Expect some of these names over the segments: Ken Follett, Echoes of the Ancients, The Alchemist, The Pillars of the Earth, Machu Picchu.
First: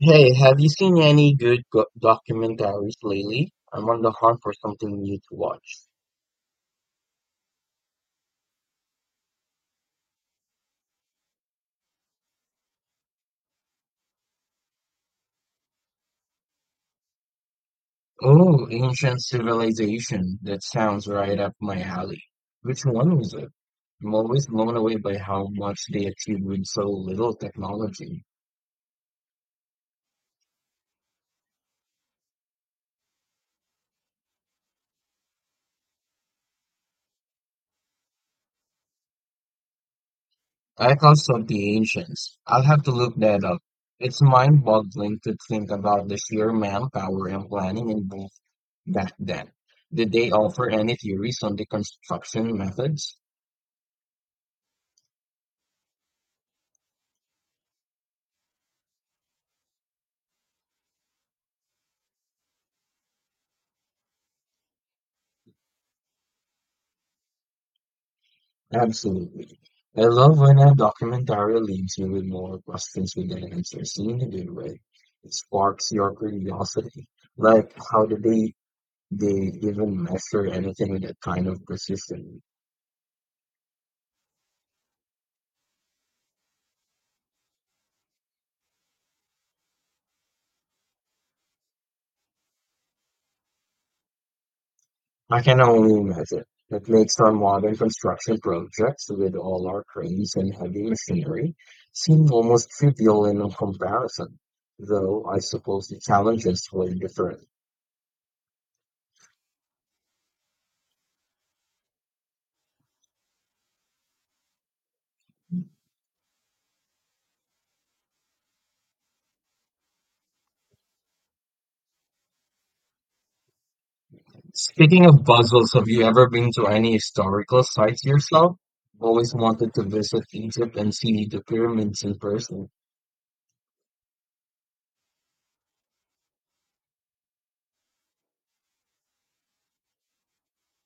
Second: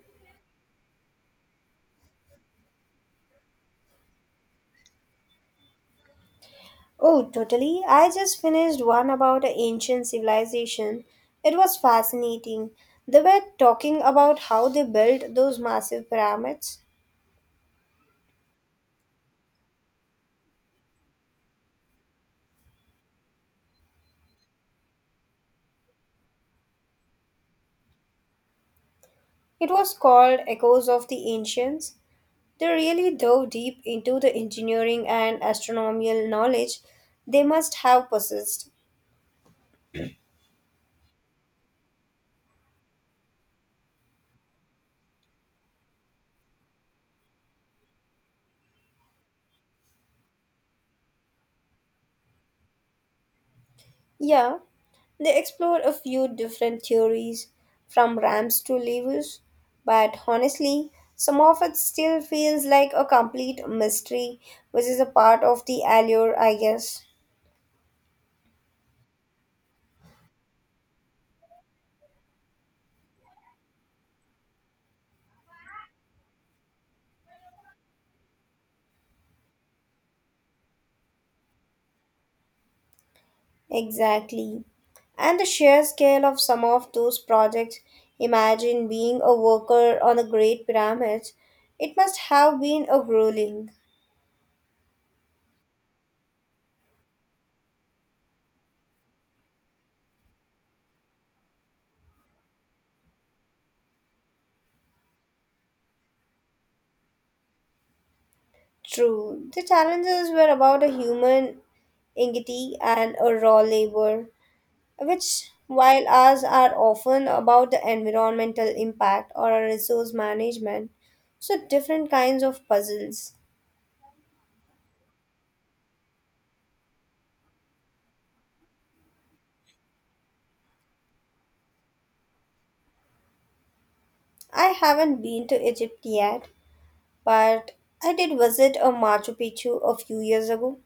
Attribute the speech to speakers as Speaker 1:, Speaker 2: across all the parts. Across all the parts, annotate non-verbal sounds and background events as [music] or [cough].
Speaker 1: Hey, have you seen any good go documentaries lately? I'm on the hunt for something new to watch.
Speaker 2: Oh, totally. I just finished one about an ancient civilization. It was fascinating. They were talking about how they built those massive pyramids.
Speaker 1: Oh, Ancient Civilization. That sounds right up my alley. Which one was it? I'm always blown away by how much they achieved with so little technology.
Speaker 2: It was called Echoes of the Ancients. They really dove deep into the engineering and astronomical knowledge they must have possessed.
Speaker 1: Echoes of the Ancients. I'll have to look that up. It's mind-boggling to think about the sheer manpower and planning involved back then. Did they offer any theories on the construction methods?
Speaker 2: Yeah, they explored a few different theories from ramps to levers, but honestly, some of it still feels like a complete mystery, which is a part of the allure, I guess.
Speaker 1: Absolutely. I love when a documentary leaves you with more questions than answers in a good way. It sparks your curiosity. Like, how did they even measure anything with that kind of precision?
Speaker 2: Exactly. And the sheer scale of some of those projects. Imagine being a worker on the Great Pyramid. It must have been a grueling.
Speaker 1: I can only imagine. It makes our modern construction projects with all our cranes and heavy machinery seem almost trivial in comparison. Though I suppose the challenges were different.
Speaker 2: True, the challenges were about a human ingenuity and a raw labor, which, while ours are often about the environmental impact or a resource management, so different kinds of puzzles.
Speaker 1: Speaking of puzzles, have you ever been to any historical sites yourself? I've always wanted to visit Egypt and see the pyramids in person.
Speaker 2: I haven't been to Egypt yet, but I did visit a Machu Picchu a few years ago.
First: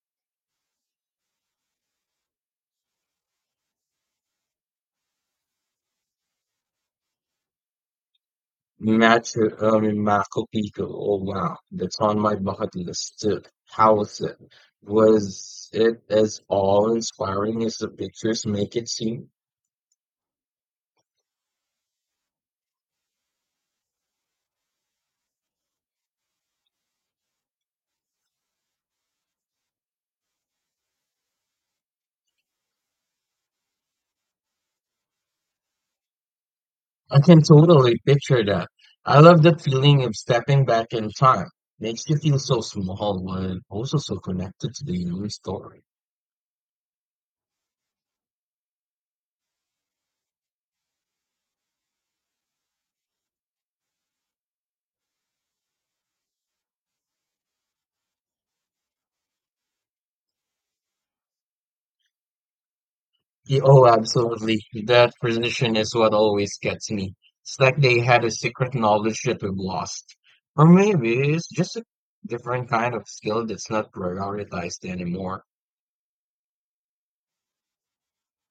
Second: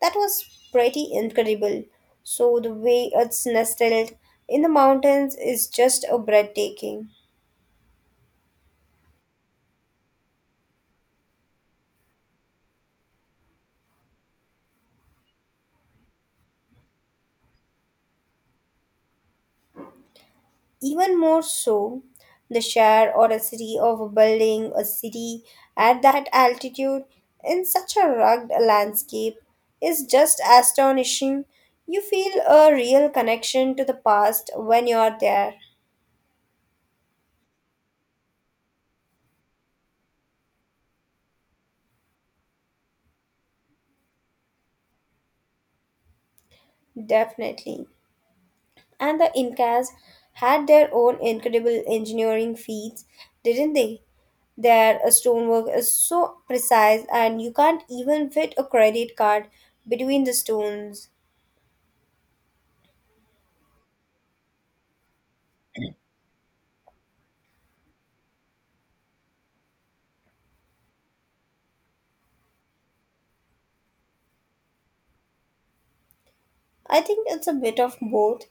Speaker 2: That was pretty incredible. So the way it's nestled in the mountains is just a breathtaking.
Speaker 1: Machu Picchu. Oh wow, that's on my bucket list too. How was it? Was it as awe-inspiring as the pictures make it seem?
Speaker 2: Even more so, the share or a city of a building, a city at that altitude in such a rugged landscape is just astonishing. You feel a real connection to the past when you're there,
Speaker 1: I can totally picture that. I love the feeling of stepping back in time. Makes you feel so small, but also so connected to the human story.
Speaker 2: definitely. And the Incas had their own incredible engineering feats, didn't they? Their stonework is so precise, and you can't even fit a credit card between the stones.
Speaker 1: Oh, absolutely. That precision is what always gets me. It's like they had a secret knowledge that we've lost. Or maybe it's just a different kind of skill that's not prioritized anymore.
Speaker 2: I think it's a bit of both.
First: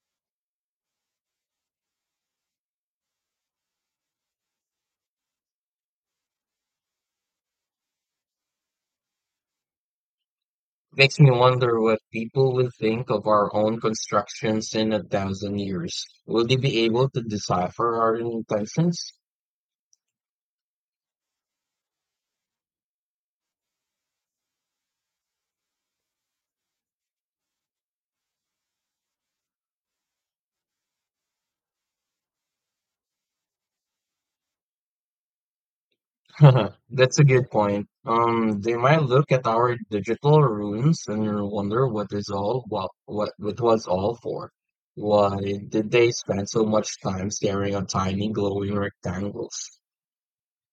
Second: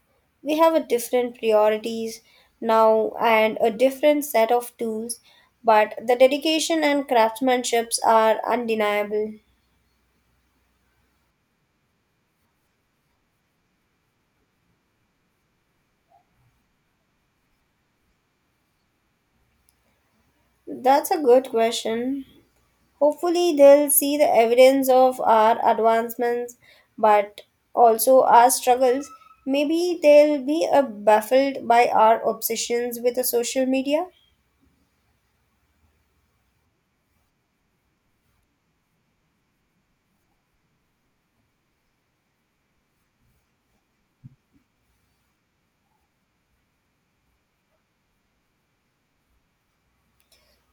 Speaker 2: We have a different priorities now and a different set of tools, but the dedication and craftsmanships are undeniable.
Speaker 1: Makes me wonder what people will think of our own constructions in a thousand years. Will they be able to decipher our intentions?
Speaker 2: That's a good question. Hopefully, they'll see the evidence of our advancements, but also our struggles. Maybe they'll be baffled by our obsessions with the social media.
Speaker 1: [laughs] That's a good point. They might look at our digital runes and wonder what is all what it was all for. Why did they spend so much time staring at tiny glowing rectangles?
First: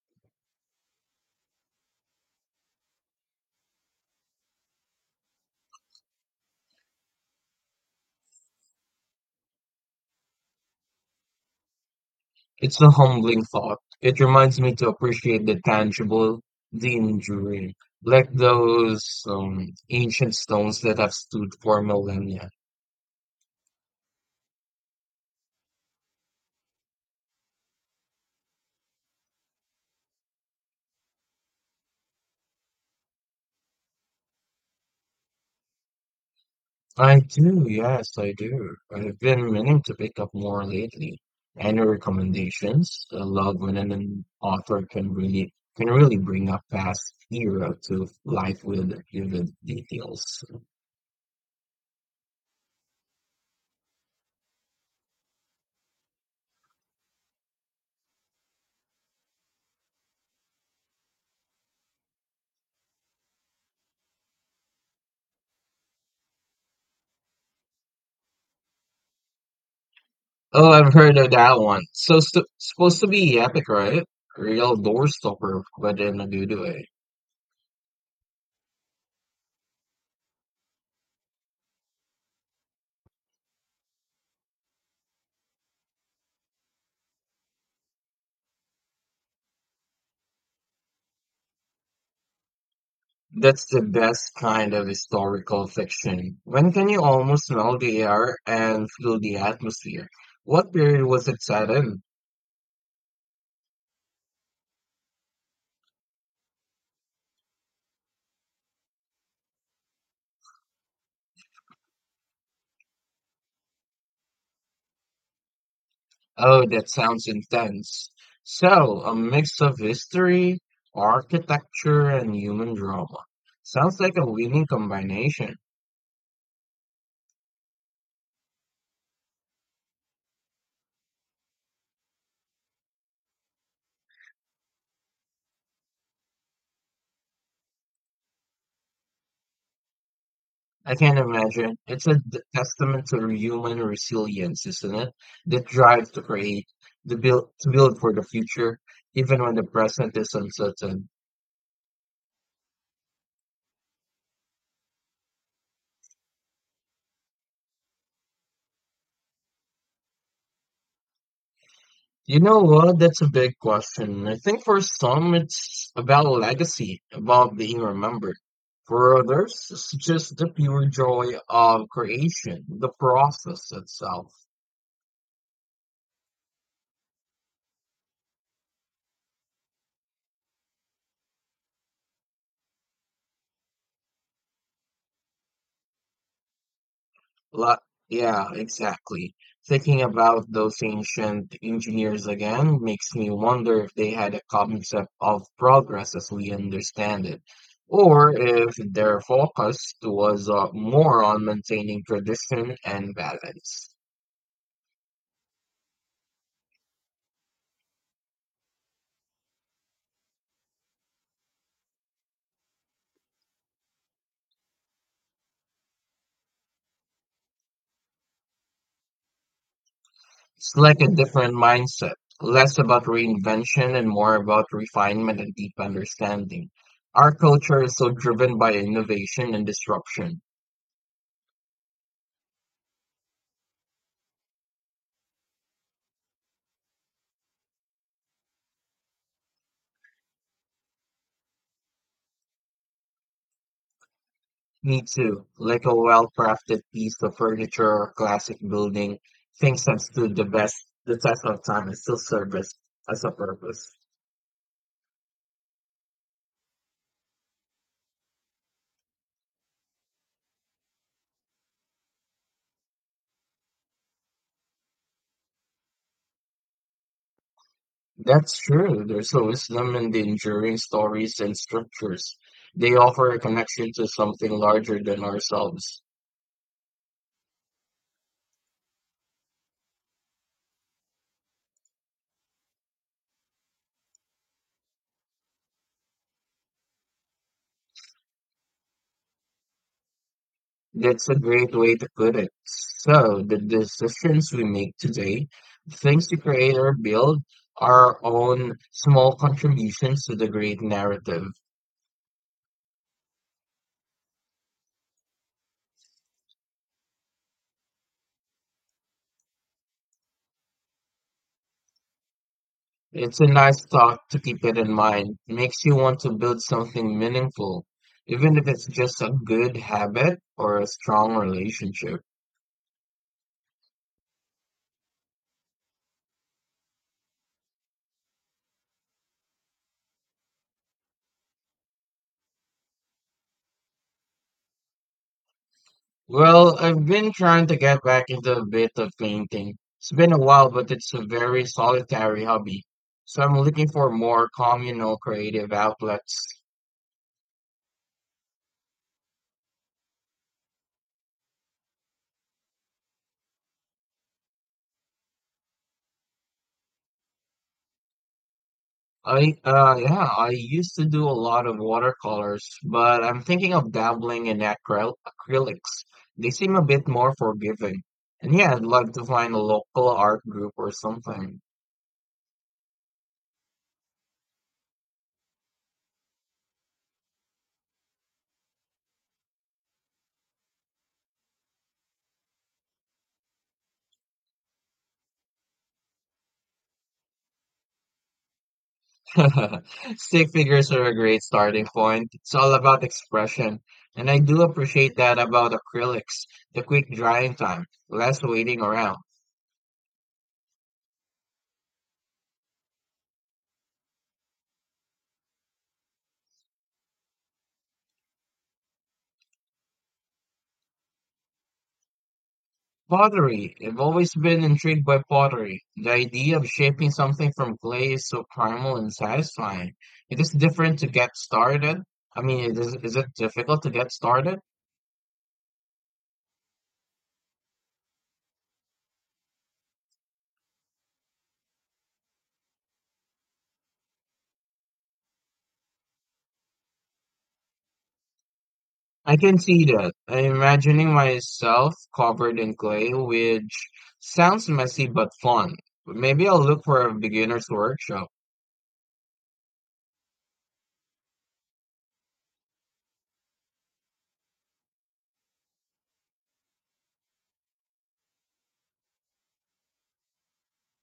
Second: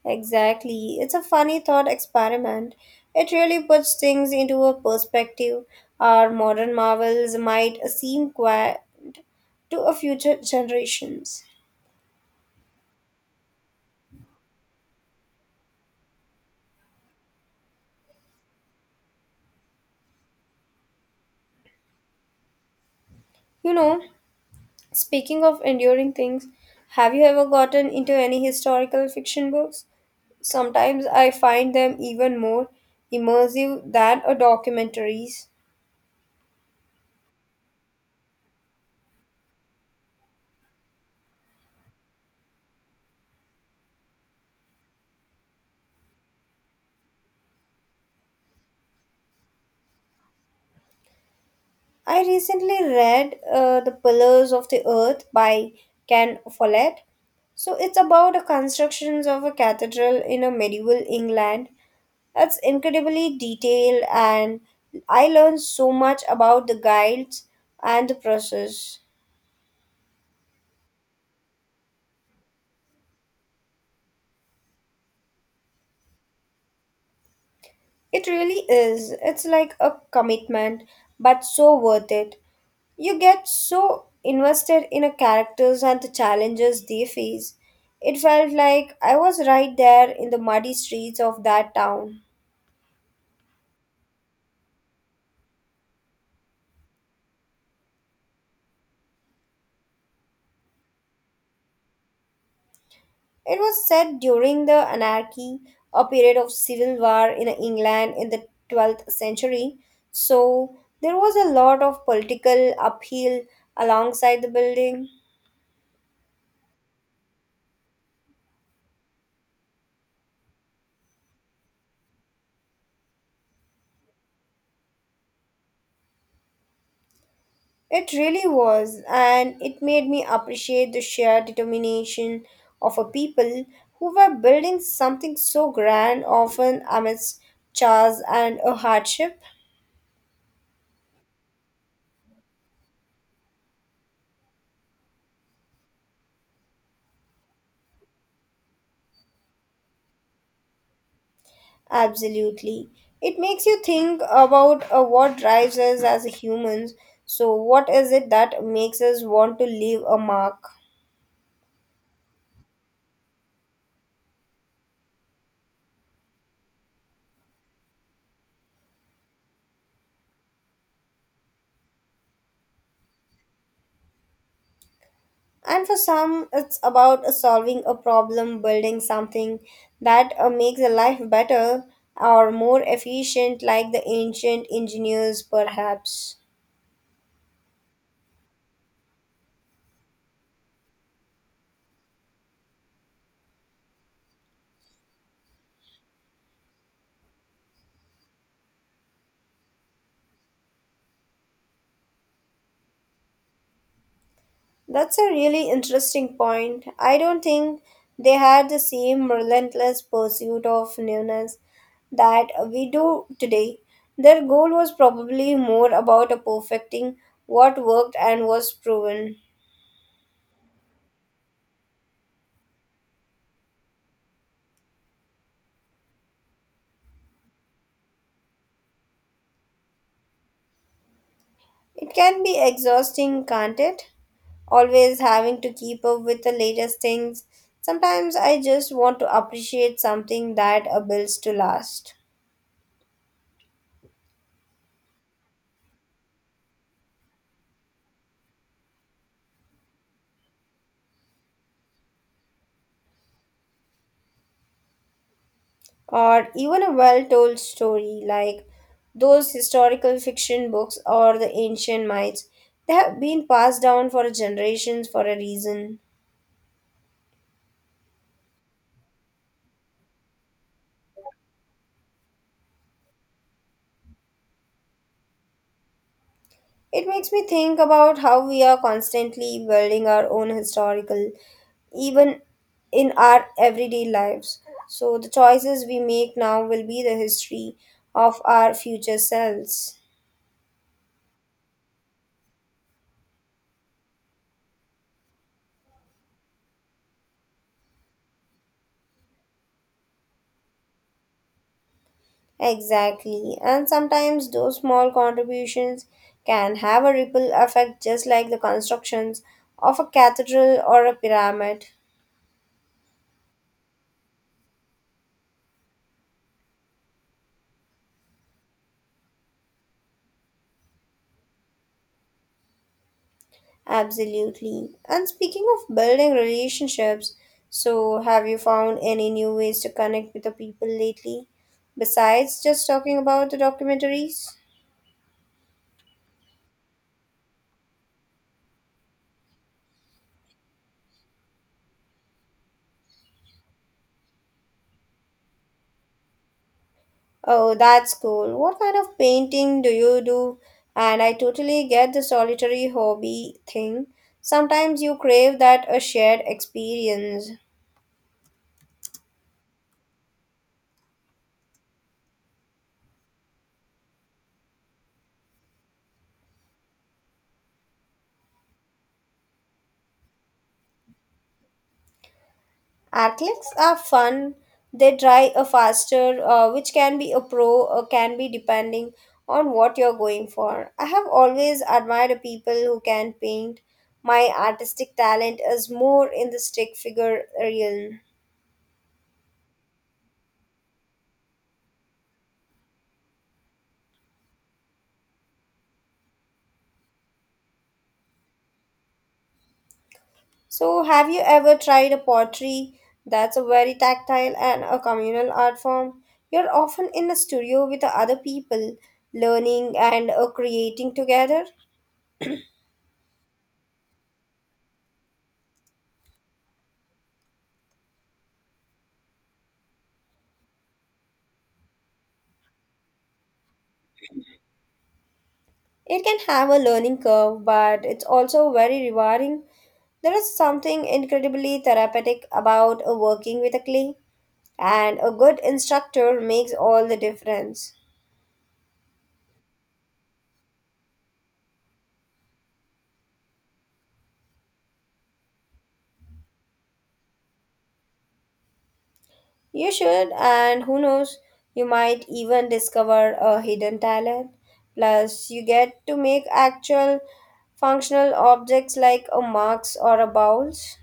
Speaker 2: Exactly. It's a funny thought experiment. It really puts things into a perspective. Our modern marvels might seem quaint to a future generations.
Speaker 1: It's a humbling thought. It reminds me to appreciate the tangible, the enduring, like those ancient stones that have stood for millennia.
Speaker 2: You know, speaking of enduring things, have you ever gotten into any historical fiction books? Sometimes I find them even more immersive than a documentaries.
Speaker 1: I do, yes, I do. I've been meaning to pick up more lately. Any recommendations? I love when an author can really bring a past era to life with vivid details.
Speaker 2: I recently read The Pillars of the Earth by Ken Follett. So it's about the constructions of a cathedral in a medieval England. It's incredibly detailed and I learned so much about the guides and the process.
Speaker 1: Oh, I've heard of that one. So st Supposed to be epic, right? Real doorstopper, but in a good way.
Speaker 2: It really is. It's like a commitment but so worth it. You get so invested in a characters and the challenges they face. It felt like I was right there in the muddy streets of that town.
Speaker 1: That's the best kind of historical fiction. When can you almost smell the air and feel the atmosphere? What period was it set in?
Speaker 2: It was set during the anarchy, a period of civil war in England in the 12th century. So there was a lot of political upheaval alongside the building.
Speaker 1: Oh, that sounds intense. So, a mix of history, architecture, and human drama. Sounds like a winning combination.
Speaker 2: It really was, and it made me appreciate the sheer determination of a people who were building something so grand, often amidst chance and a hardship.
Speaker 1: I can imagine. Testament to human resilience, isn't it? The drive to create, the build, to build for the future, even when the present is uncertain.
Speaker 2: Absolutely. It makes you think about what drives us as humans. So, what is it that makes us want to leave a mark?
Speaker 1: You know what? That's a big question. I think for some, it's about legacy, about being remembered. For others, it's just the pure joy of creation, the process itself.
Speaker 2: And for some, it's about solving a problem, building something that makes a life better or more efficient, like the ancient engineers, perhaps.
Speaker 1: La- yeah, exactly. Thinking about those ancient engineers again makes me wonder if they had a concept of progress as we understand it, or if their focus was more on maintaining tradition and balance.
Speaker 2: That's a really interesting point. I don't think they had the same relentless pursuit of newness that we do today. Their goal was probably more about perfecting what worked and was proven.
Speaker 1: It's like a different mindset, less about reinvention and more about refinement and deep understanding. Our culture is so driven by innovation and disruption.
Speaker 2: It can be exhausting, can't it? Always having to keep up with the latest things. Sometimes I just want to appreciate something that builds to last.
Speaker 1: Me too, like a well crafted piece of furniture or classic building, things that stood the test of time and still serves as a purpose.
Speaker 2: Or even a well told story like those historical fiction books or the ancient myths. They have been passed down for generations for a reason.
Speaker 1: That's true. There's a wisdom in the enduring stories and structures. They offer a connection to something larger than ourselves.
Speaker 2: It makes me think about how we are constantly building our own historical, even in our everyday lives. So the choices we make now will be the history of our future selves.
Speaker 1: That's a great way to put it. So, the decisions we make today, the things we create or build, are our own small contributions to the great narrative.
Speaker 2: Exactly. And sometimes those small contributions can have a ripple effect, just like the constructions of a cathedral or a pyramid.
Speaker 1: It's a nice thought to keep it in mind. Makes you want to build something meaningful, even if it's just a good habit or a strong relationship.
Speaker 2: Absolutely. And speaking of building relationships, so have you found any new ways to connect with the people lately? Besides just talking about the documentaries?
Speaker 1: Well, I've been trying to get back into a bit of painting. It's been a while, but it's a very solitary hobby. So I'm looking for more communal creative outlets.
Speaker 2: Oh, that's cool. What kind of painting do you do? And I totally get the solitary hobby thing. Sometimes you crave that a shared experience.
Speaker 1: I used to do a lot of watercolors, but I'm thinking of dabbling in acrylics. They seem a bit more forgiving. And yeah, I'd love to find a local art group or something.
Speaker 2: Athletes are fun. They dry a faster, which can be a pro or can be depending on what you're going for. I have always admired people who can paint. My artistic talent is more in the stick figure realm.
Speaker 1: [laughs] Stick figures are a great starting point. It's all about expression. And I do appreciate that about acrylics, the quick drying time, less waiting around.
Speaker 2: So, have you ever tried a pottery? That's a very tactile and a communal art form. You're often in a studio with the other people, learning and creating together.
Speaker 1: Pottery. I've always been intrigued by pottery. The idea of shaping something from clay is so primal and satisfying. It is different to get started. It is it difficult to get started?
Speaker 2: It can have a learning curve, but it's also very rewarding. There is something incredibly therapeutic about working with a clay, and a good instructor makes all the difference.
Speaker 1: I can see that. I'm imagining myself covered in clay, which sounds messy but fun. Maybe I'll look for a beginner's workshop.
Speaker 2: You should, and who knows, you might even discover a hidden talent. Plus, you get to make actual functional objects like a mugs or a bowls.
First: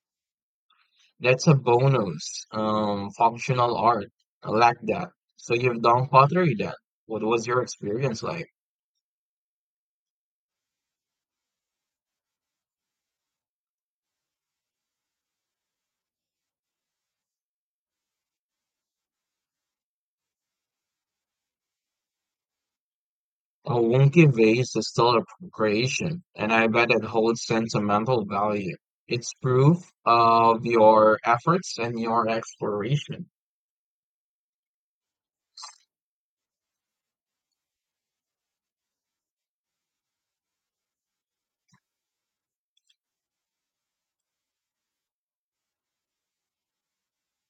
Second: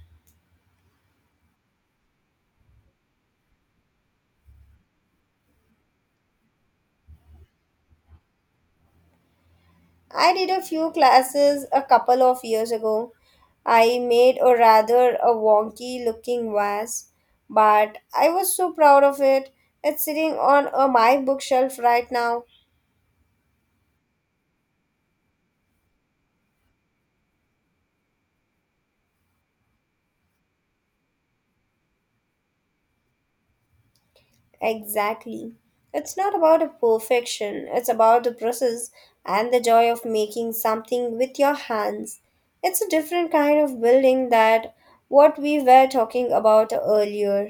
Speaker 1: That's a bonus. Functional art. I like that. So you've done pottery then. What was your experience like?
Speaker 2: I did a few classes a couple of years ago. I made a rather a wonky looking vase, but I was so proud of it. It's sitting on my bookshelf right now.
Speaker 1: A wonky vase is still a creation, and I bet it holds sentimental value. It's proof of your efforts and your exploration.
Speaker 2: Exactly. It's not about a perfection, it's about the process and the joy of making something with your hands. It's a different kind of building that what we were talking about earlier.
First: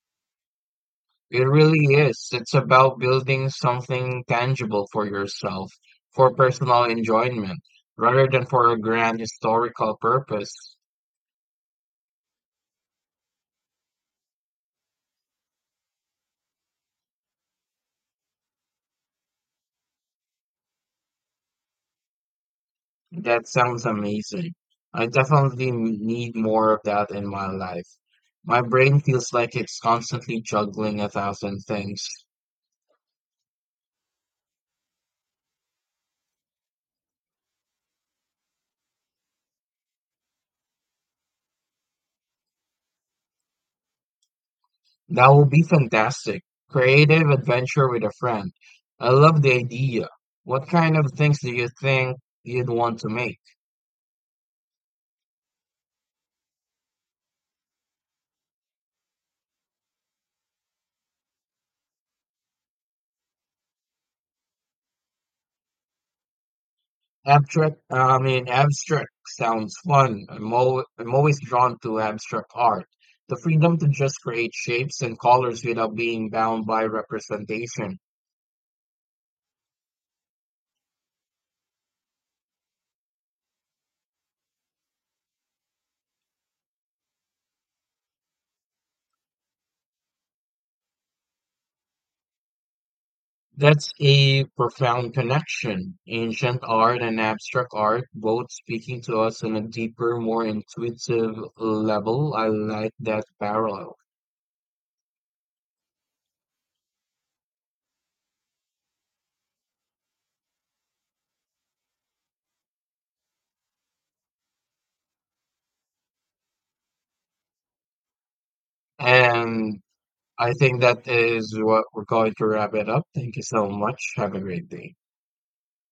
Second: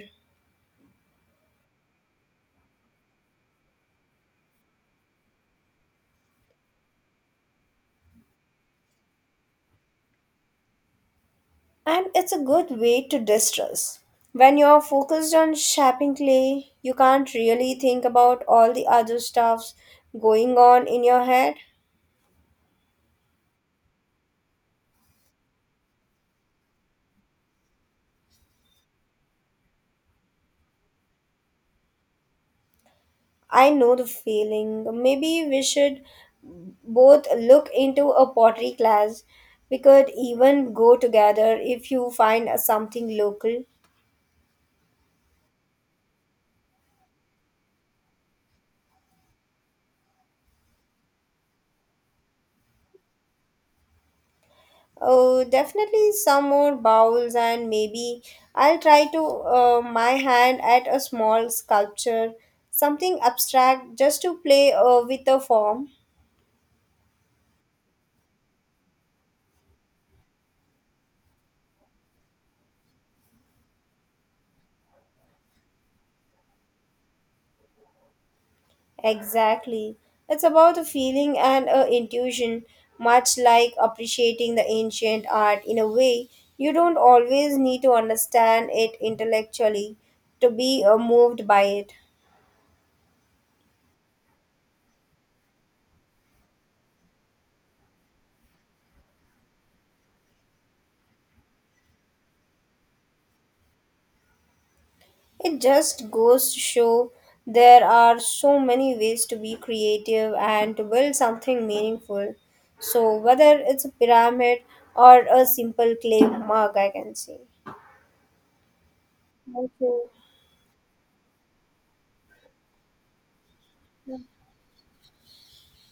Speaker 1: It really is. It's about building something tangible for yourself, for personal enjoyment, rather than for a grand historical purpose.
Speaker 2: And it's a good way to distress. When you're focused on shaping clay, you can't really think about all the other stuffs going on in your head.
Speaker 1: That sounds amazing. I definitely need more of that in my life. My brain feels like it's constantly juggling a thousand things.
Speaker 2: I know the feeling. Maybe we should both look into a pottery class. We could even go together if you find something local.
Speaker 1: That will be fantastic. Creative adventure with a friend. I love the idea. What kind of things do you think you'd want to make?
Speaker 2: Oh, definitely some more bowls, and maybe I'll try to my hand at a small sculpture, something abstract, just to play with the form.
Speaker 1: Abstract sounds fun. I'm always drawn to abstract art. The freedom to just create shapes and colors without being bound by representation.
Speaker 2: Exactly. It's about a feeling and a intuition, much like appreciating the ancient art in a way. You don't always need to understand it intellectually to be moved by it.
Speaker 1: That's a profound connection. Ancient art and abstract art both speaking to us on a deeper, more intuitive level. I like that parallel.
Speaker 2: It just goes to show there are so many ways to be creative and to build something meaningful. So, whether it's a pyramid or a simple clay mug, I can say. Thank
Speaker 1: And
Speaker 2: you.
Speaker 1: I think that is what we're going to wrap it up. Thank you so much. Have a great day.